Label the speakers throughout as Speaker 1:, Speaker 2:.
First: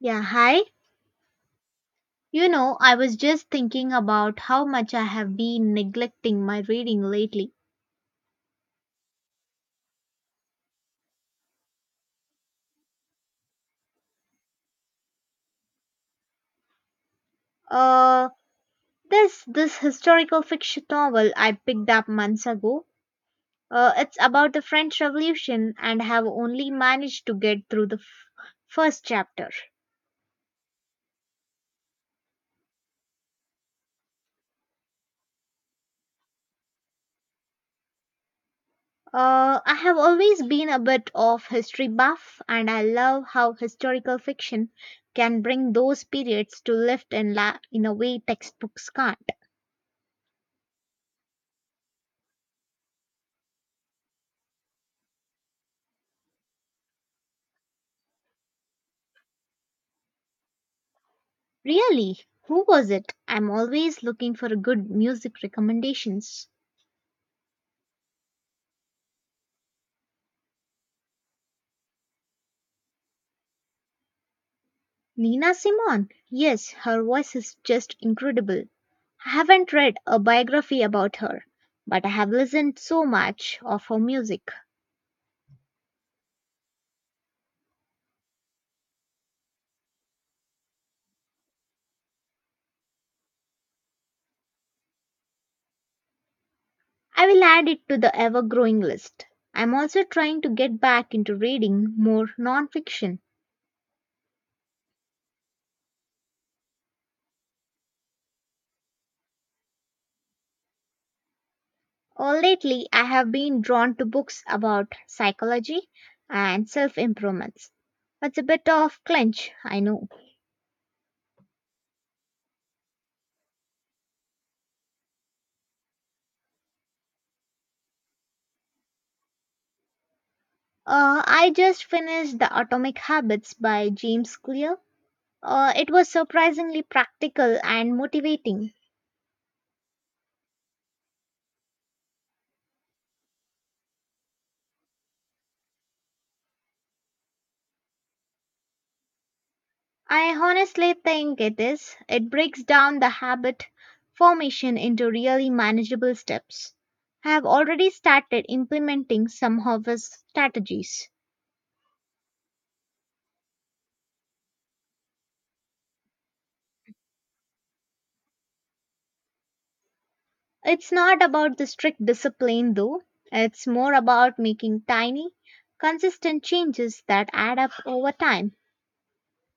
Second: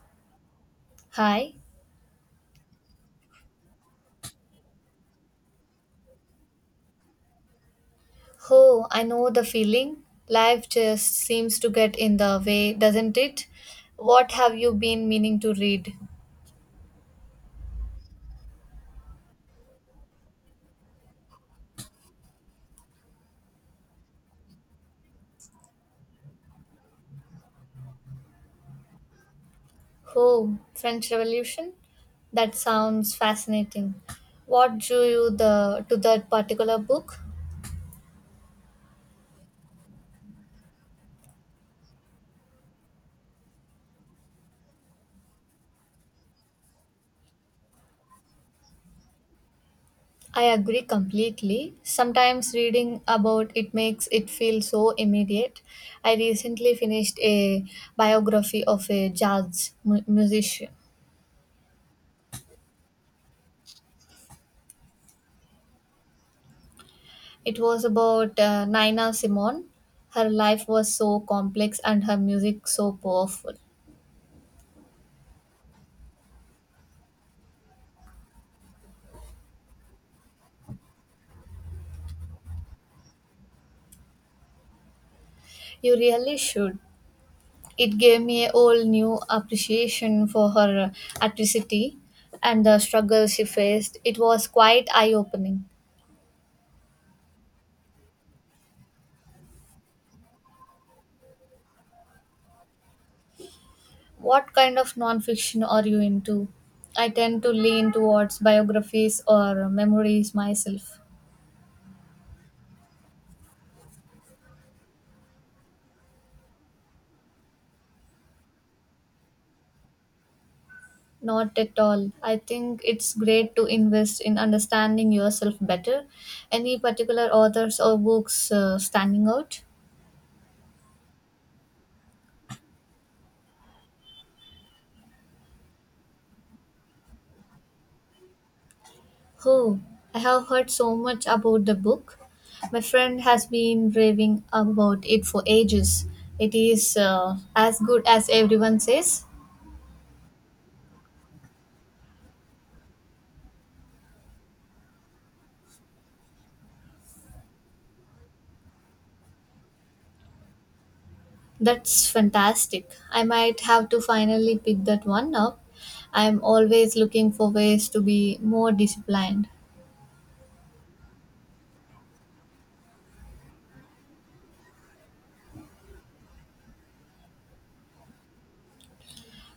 Speaker 1: Yeah, hi.
Speaker 2: Hi.
Speaker 1: You know, I was just thinking about how much I have been neglecting my reading lately.
Speaker 2: Oh, I know the feeling. Life just seems to get in the way, doesn't it? What have you been meaning to read?
Speaker 1: Uh, this historical fiction novel I picked up months ago. It's about the French Revolution and have only managed to get through the first chapter.
Speaker 2: Oh, French Revolution? That sounds fascinating. What drew you the to that particular book?
Speaker 1: I have always been a bit of history buff, and I love how historical fiction can bring those periods to life in a way textbooks can't.
Speaker 2: I agree completely. Sometimes reading about it makes it feel so immediate. I recently finished a biography of a musician.
Speaker 1: Really? Who was it? I'm always looking for good music recommendations.
Speaker 2: It was about Nina Simone. Her life was so complex and her music so powerful.
Speaker 1: Nina Simone. Yes, her voice is just incredible. I haven't read a biography about her, but I have listened so much of her music.
Speaker 2: You really should. It gave me a whole new appreciation for her atrocity and the struggle she faced. It was quite eye opening.
Speaker 1: I will add it to the ever growing list. I'm also trying to get back into reading more nonfiction.
Speaker 2: What kind of non fiction are you into? I tend to lean towards biographies or memories myself.
Speaker 1: Oh, lately, I have been drawn to books about psychology and self improvements. It's a bit of clench, I know.
Speaker 2: Not at all. I think it's great to invest in understanding yourself better. Any particular authors or books standing out?
Speaker 1: I just finished The Atomic Habits by James Clear. It was surprisingly practical and motivating.
Speaker 2: Oh, I have heard so much about the book. My friend has been raving about it for ages. It is as good as everyone says.
Speaker 1: I honestly think it is. It breaks down the habit formation into really manageable steps. I have already started implementing some of his strategies.
Speaker 2: That's fantastic. I might have to finally pick that one up. I'm always looking for ways to be more disciplined.
Speaker 1: It's not about the strict discipline though, it's more about making tiny, consistent changes that add up over time.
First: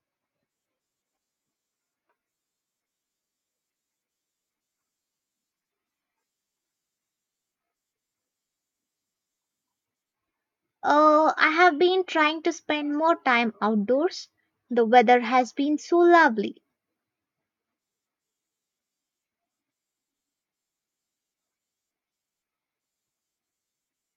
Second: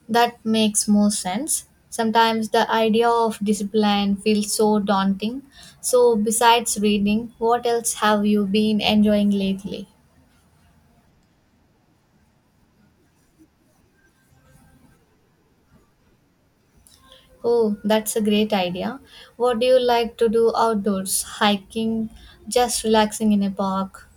Speaker 2: That makes more sense. Sometimes the idea of discipline feels so daunting. So, besides reading, what else have you been enjoying lately?
Speaker 1: I have been trying to spend more time outdoors. The weather has been so lovely.
Speaker 2: Oh, that's a great idea. What do you like to do outdoors? Hiking, just relaxing in a park?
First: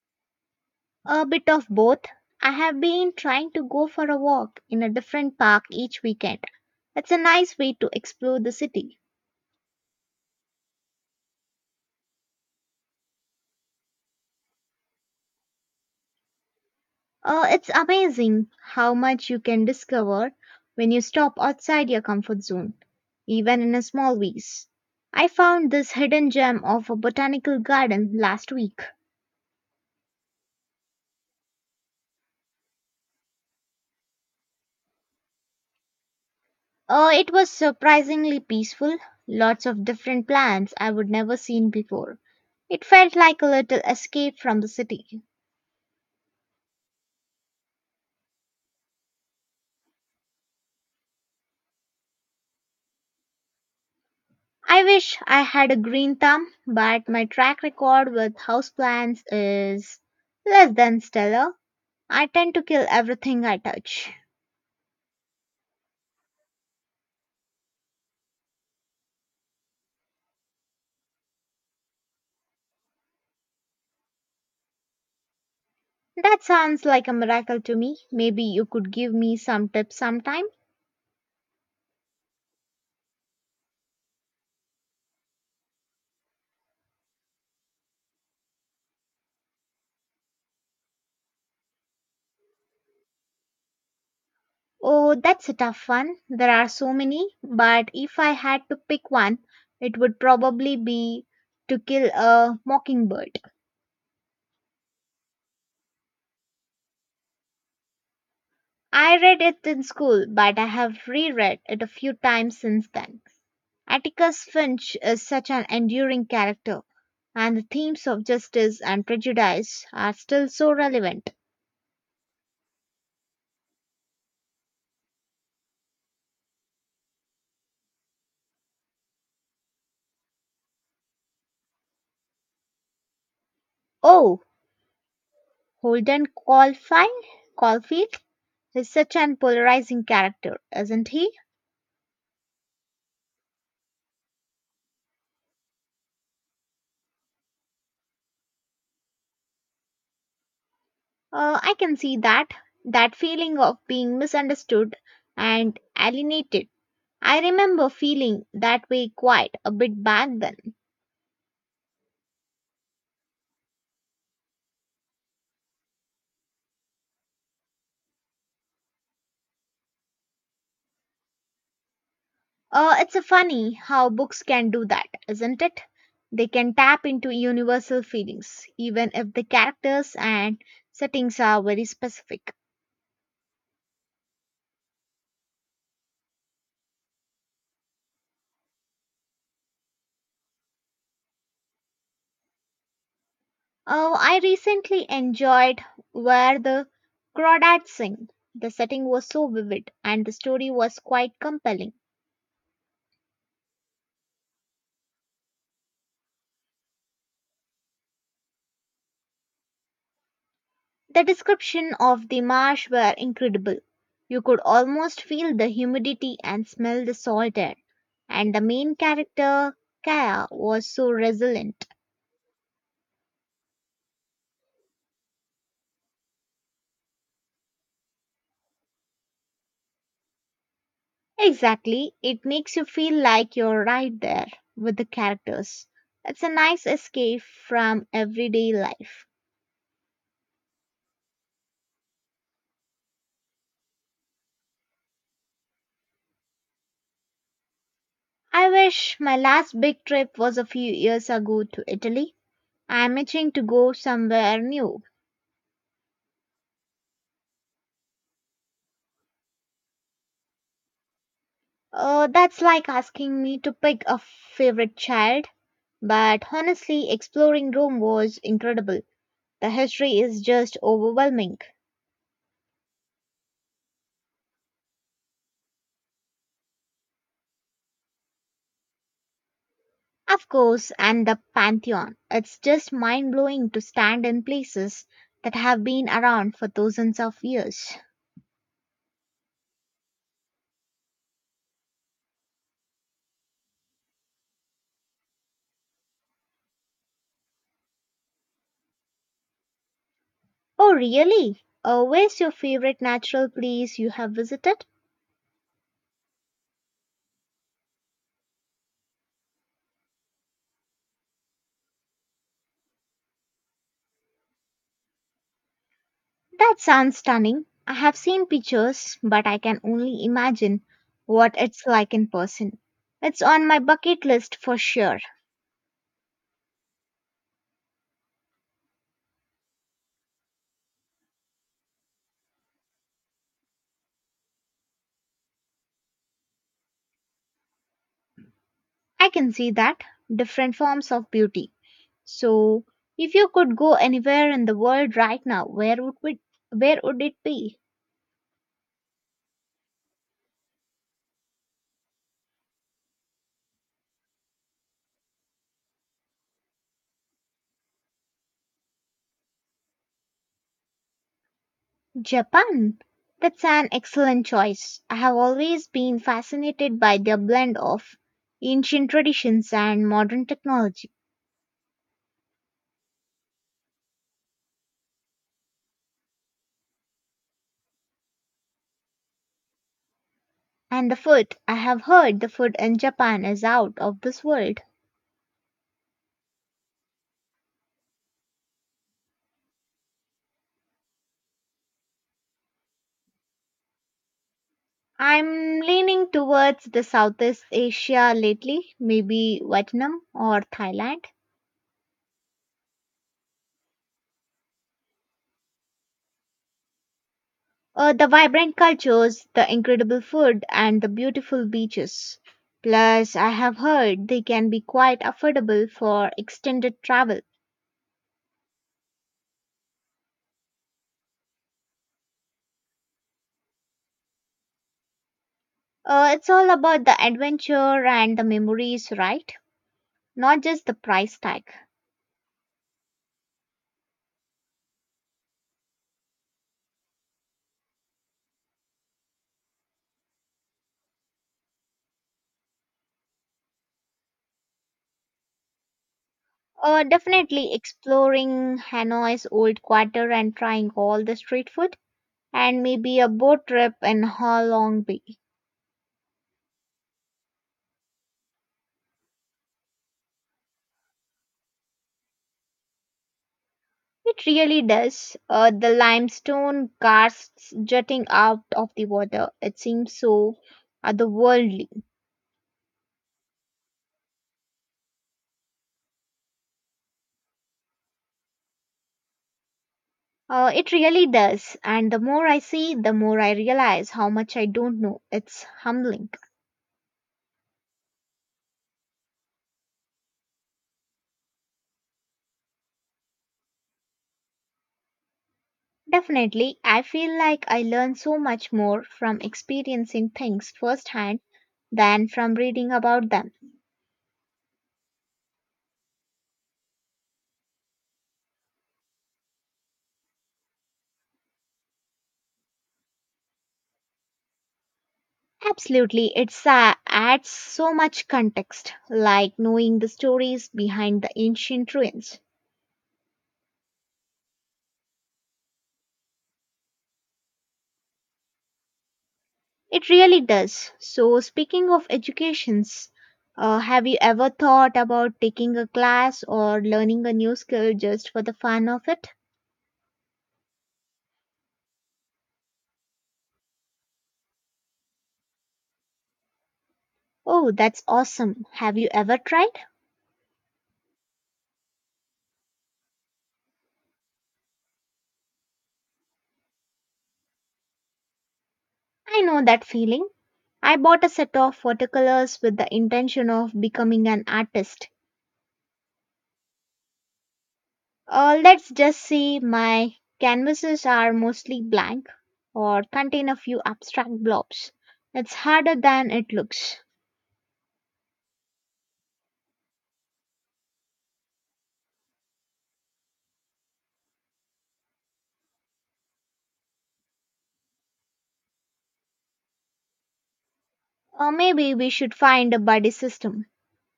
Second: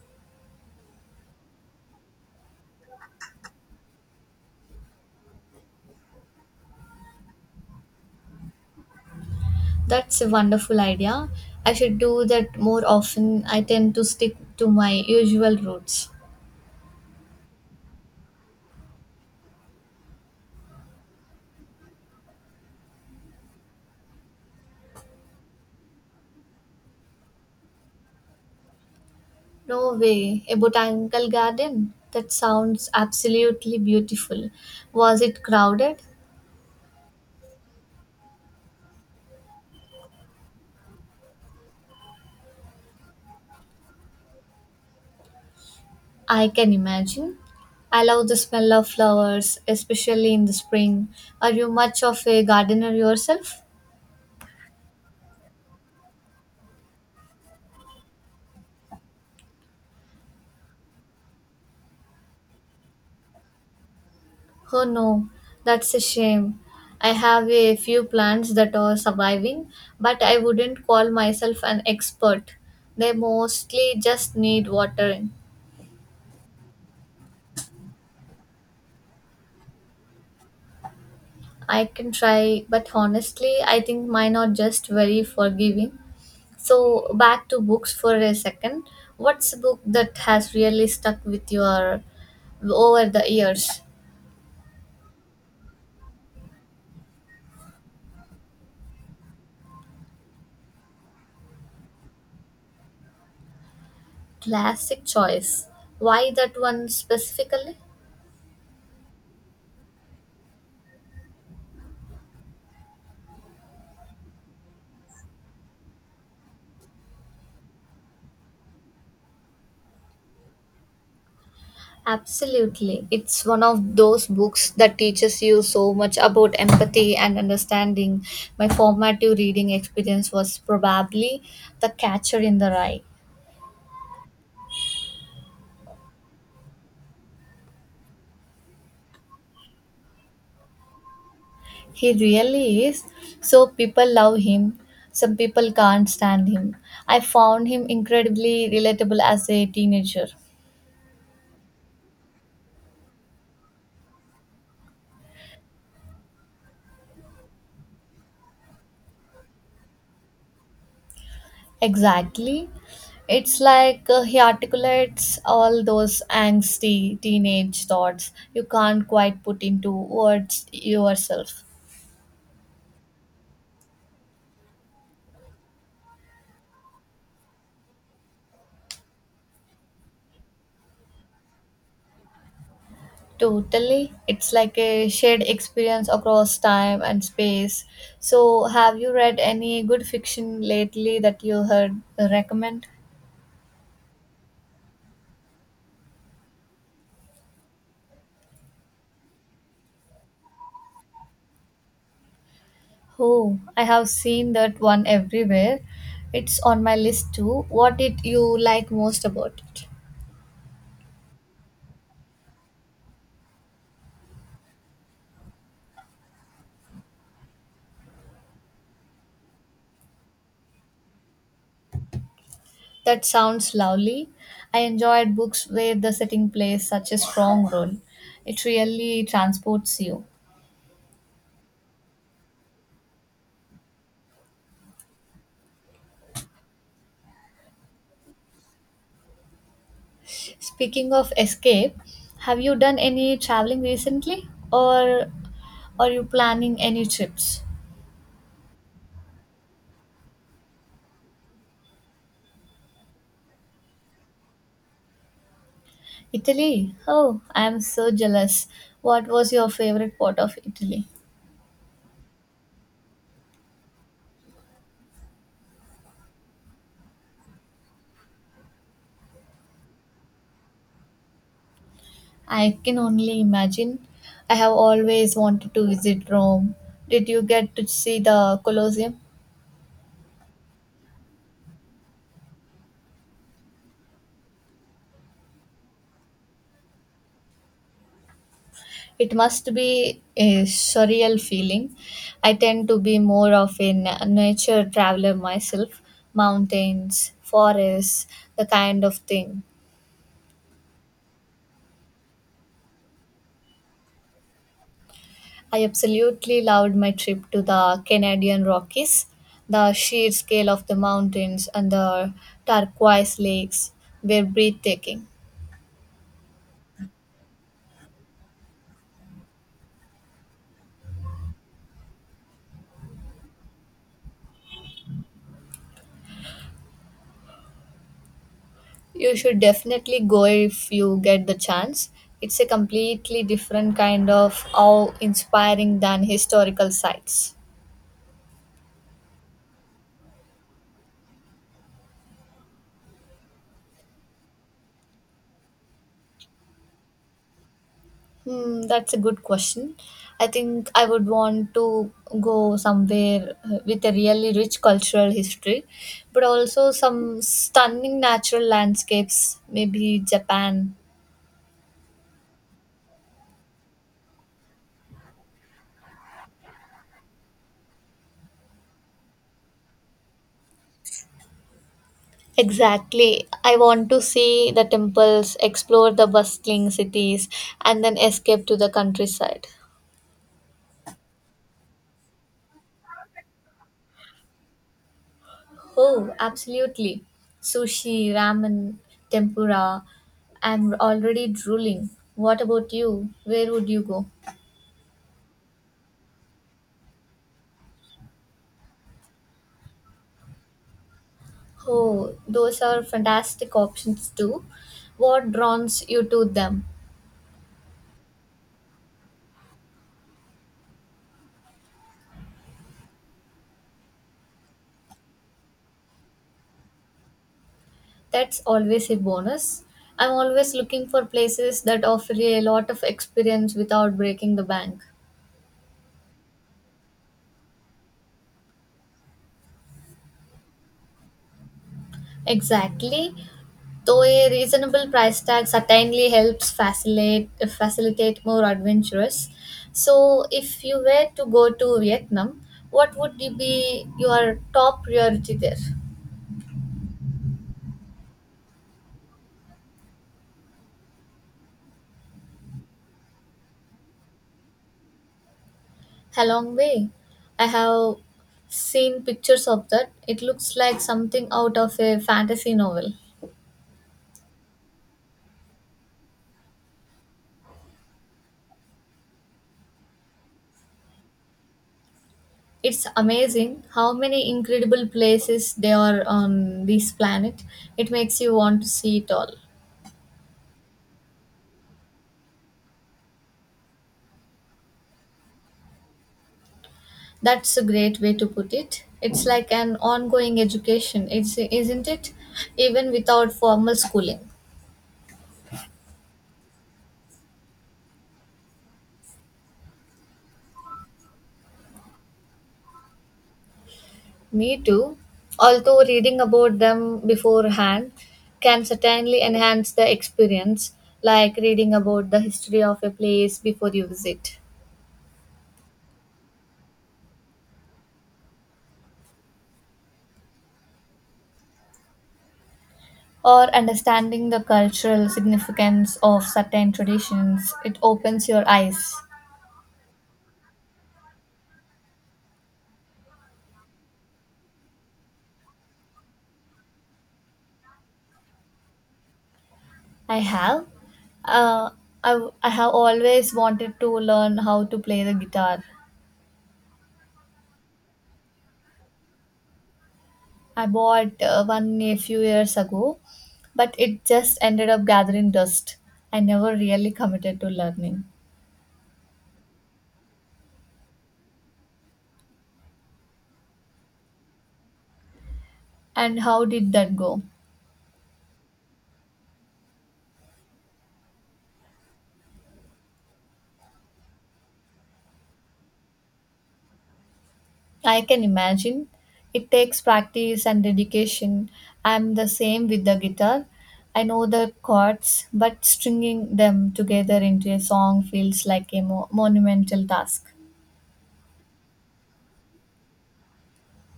Speaker 1: A bit of both. I have been trying to go for a walk in a different park each weekend. It's a nice way to explore the city.
Speaker 2: That's a wonderful idea. I should do that more often. I tend to stick to my usual routes.
Speaker 1: It's amazing how much you can discover when you stop outside your comfort zone, even in a small ways. I found this hidden gem of a botanical garden last week.
Speaker 2: No way, a botanical garden? That sounds absolutely beautiful. Was it crowded?
Speaker 1: It was surprisingly peaceful, lots of different plants I would never seen before. It felt like a little escape from the city.
Speaker 2: I can imagine. I love the smell of flowers, especially in the spring. Are you much of a gardener yourself?
Speaker 1: I wish I had a green thumb, but my track record with houseplants is less than stellar. I tend to kill everything I touch.
Speaker 2: Oh no, that's a shame. I have a few plants that are surviving, but I wouldn't call myself an expert. They mostly just need watering.
Speaker 1: That sounds like a miracle to me. Maybe you could give me some tips sometime.
Speaker 2: I can try, but honestly, I think mine are just very forgiving. So back to books for a second. What's a book that has really stuck with your over the years?
Speaker 1: Oh, that's a tough one. There are so many, but if I had to pick one, it would probably be To Kill a Mockingbird.
Speaker 2: Classic choice. Why that one specifically?
Speaker 1: I read it in school, but I have reread it a few times since then. Atticus Finch is such an enduring character, and the themes of justice and prejudice are still so relevant.
Speaker 2: Absolutely. It's one of those books that teaches you so much about empathy and understanding. My formative reading experience was probably The Catcher in the Rye.
Speaker 1: Oh, Holden Caulfield? Caulfield is such an polarizing character, isn't he?
Speaker 2: He really is. So people love him. Some people can't stand him. I found him incredibly relatable as a teenager.
Speaker 1: I can see that. That feeling of being misunderstood and alienated. I remember feeling that way quite a bit back then.
Speaker 2: Exactly. It's like he articulates all those angsty teenage thoughts you can't quite put into words yourself.
Speaker 1: It's a funny how books can do that, isn't it? They can tap into universal feelings, even if the characters and settings are very specific.
Speaker 2: Totally. It's like a shared experience across time and space. So, have you read any good fiction lately that you heard recommend?
Speaker 1: Oh, I recently enjoyed Where the Crawdads Sing. The setting was so vivid and the story was quite compelling.
Speaker 2: Oh, I have seen that one everywhere. It's on my list too. What did you like most about it?
Speaker 1: The description of the marsh were incredible. You could almost feel the humidity and smell the salt air. And the main character, Kaya, was so resilient.
Speaker 2: That sounds lovely. I enjoyed books where the setting plays such a strong role. It really transports you.
Speaker 1: Exactly, it makes you feel like you're right there with the characters. It's a nice escape from everyday life.
Speaker 2: Speaking of escape, have you done any traveling recently or are you planning any trips?
Speaker 1: I wish my last big trip was a few years ago to Italy. I'm itching to go somewhere new.
Speaker 2: Italy? Oh, I am so jealous. What was your favorite part of Italy?
Speaker 1: That's like asking me to pick a favorite child. But honestly, exploring Rome was incredible. The history is just overwhelming.
Speaker 2: I can only imagine. I have always wanted to visit Rome. Did you get to see the Colosseum?
Speaker 1: Of course, and the Pantheon. It's just mind blowing to stand in places that have been around for thousands of years.
Speaker 2: It must be a surreal feeling. I tend to be more of a nature traveler myself mountains, forests, the kind of thing.
Speaker 1: Oh, really? Where's your favorite natural place you have visited?
Speaker 2: I absolutely loved my trip to the Canadian Rockies. The sheer scale of the mountains and the turquoise lakes were breathtaking.
Speaker 1: That sounds stunning. I have seen pictures, but I can only imagine what it's like in person. It's on my bucket list for sure.
Speaker 2: You should definitely go if you get the chance. It's a completely different kind of awe inspiring than historical sites.
Speaker 1: I can see that different forms of beauty. So, if you could go anywhere in the world right now, where would it be?
Speaker 2: Hmm, that's a good question. I think I would want to go somewhere with a really rich cultural history, but also some stunning natural landscapes, maybe Japan.
Speaker 1: Japan. That's an excellent choice. I have always been fascinated by their blend of ancient traditions and modern technology.
Speaker 2: Exactly. I want to see the temples, explore the bustling cities, and then escape to the countryside.
Speaker 1: And the food, I have heard the food in Japan is out of this world.
Speaker 2: Oh, absolutely. Sushi, ramen, tempura. I'm already drooling. What about you? Where would you go?
Speaker 1: I'm leaning towards the Southeast Asia lately, maybe Vietnam or Thailand.
Speaker 2: Oh, those are fantastic options too. What draws you to them?
Speaker 1: The vibrant cultures, the incredible food, and the beautiful beaches. Plus, I have heard they can be quite affordable for extended travel.
Speaker 2: That's always a bonus. I'm always looking for places that offer a lot of experience without breaking the bank.
Speaker 1: It's all about the adventure and the memories, right? Not just the price tag.
Speaker 2: Exactly. Though a reasonable price tag certainly helps facilitate more adventurous. So, if you were to go to Vietnam, what would you be your top priority there?
Speaker 1: Definitely exploring Hanoi's old quarter and trying all the street food, and maybe a boat trip in Ha Long Bay.
Speaker 2: Halong Bay. I have seen pictures of that. It looks like something out of a fantasy novel.
Speaker 1: It really does. The limestone casts jutting out of the water. It seems so otherworldly.
Speaker 2: It's amazing how many incredible places there are on this planet. It makes you want to see it all.
Speaker 1: It really does. And the more I see, the more I realize how much I don't know. It's humbling.
Speaker 2: That's a great way to put it. It's like an ongoing education, isn't it? Even without formal schooling.
Speaker 1: Definitely, I feel like I learn so much more from experiencing things firsthand than from reading about them.
Speaker 2: Me too. Although reading about them beforehand can certainly enhance the experience, like reading about the history of a place before you visit,
Speaker 1: Absolutely, it adds so much context, like knowing the stories behind the ancient ruins.
Speaker 2: or understanding the cultural significance of certain traditions. It opens your eyes.
Speaker 1: It really does. So, speaking of educations, have you ever thought about taking a class or learning a new skill just for the fun of it?
Speaker 2: I have. Uh, I have always wanted to learn how to play the guitar.
Speaker 1: Oh, that's awesome. Have you ever tried?
Speaker 2: I bought one a few years ago, but it just ended up gathering dust. I never really committed to learning.
Speaker 1: I know that feeling. I bought a set of watercolors with the intention of becoming an artist.
Speaker 2: And how did that go?
Speaker 1: Let's just say my canvases are mostly blank or contain a few abstract blobs. It's harder than it looks.
Speaker 2: I can imagine. It takes practice and dedication. I'm the same with the guitar. I know the chords, but stringing them together into a song feels like a monumental task.
Speaker 1: Or maybe we should find a buddy system.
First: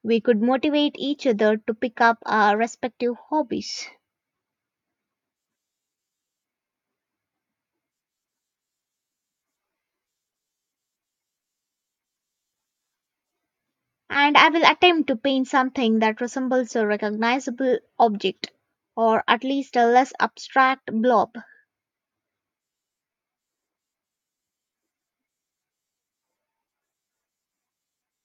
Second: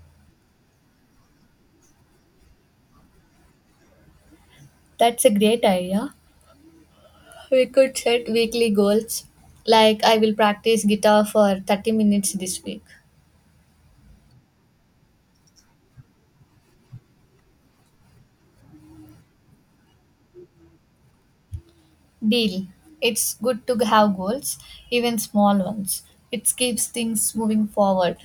Speaker 1: We could motivate each other to pick up our respective hobbies.
Speaker 2: That's a great idea. We could set weekly goals. Like, I will practice guitar for 30 minutes this week.
Speaker 1: And I will attempt to paint something that resembles a recognizable object, or at least a less abstract blob.
Speaker 2: Deal. It's good to have goals, even small ones. It keeps things moving forward.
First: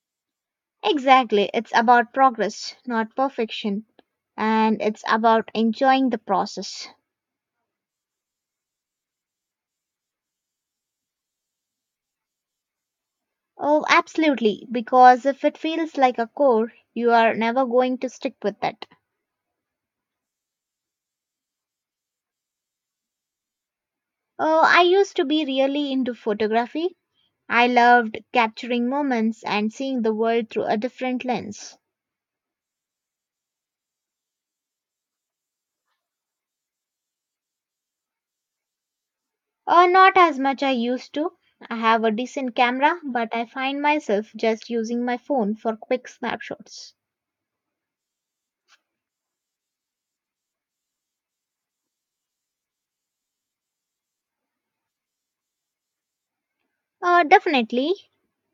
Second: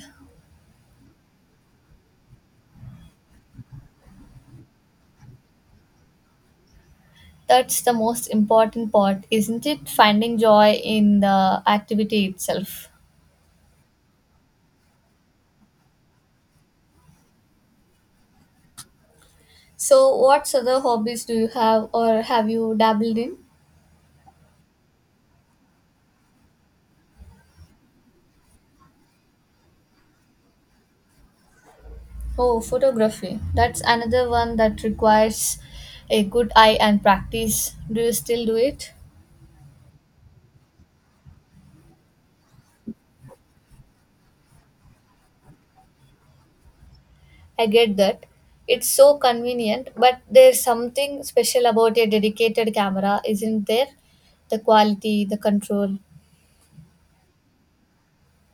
Speaker 1: Exactly. It's about progress, not perfection. And it's about enjoying the process.
Speaker 2: That's the most important part, isn't it? Finding joy in the activity itself.
Speaker 1: Oh, absolutely. Because if it feels like a chore, you are never going to stick with it.
Speaker 2: So, what other hobbies do you have or have you dabbled in?
Speaker 1: Oh, I used to be really into photography. I loved capturing moments and seeing the world through a different lens.
Speaker 2: Oh, photography. That's another one that requires a good eye and practice. Do you still do it?
Speaker 1: Oh, not as much I used to. I have a decent camera, but I find myself just using my phone for quick snapshots.
Speaker 2: I get that. It's so convenient, but there's something special about a dedicated camera, isn't there? The quality, the control.
Speaker 1: Definitely.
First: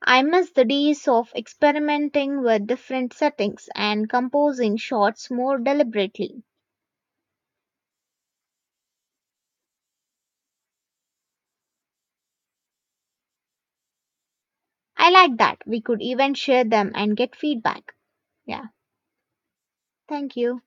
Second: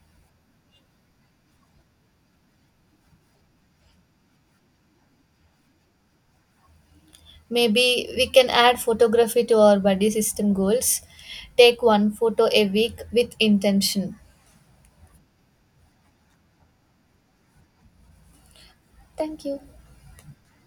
Speaker 1: I miss the days of experimenting with different settings and composing shots more deliberately.
Speaker 2: Maybe we can add photography to our body system goals. Take one photo a week with intention.
Speaker 1: I like that we could even share them and get feedback. Yeah,
Speaker 2: Thank you.
Speaker 1: thank you.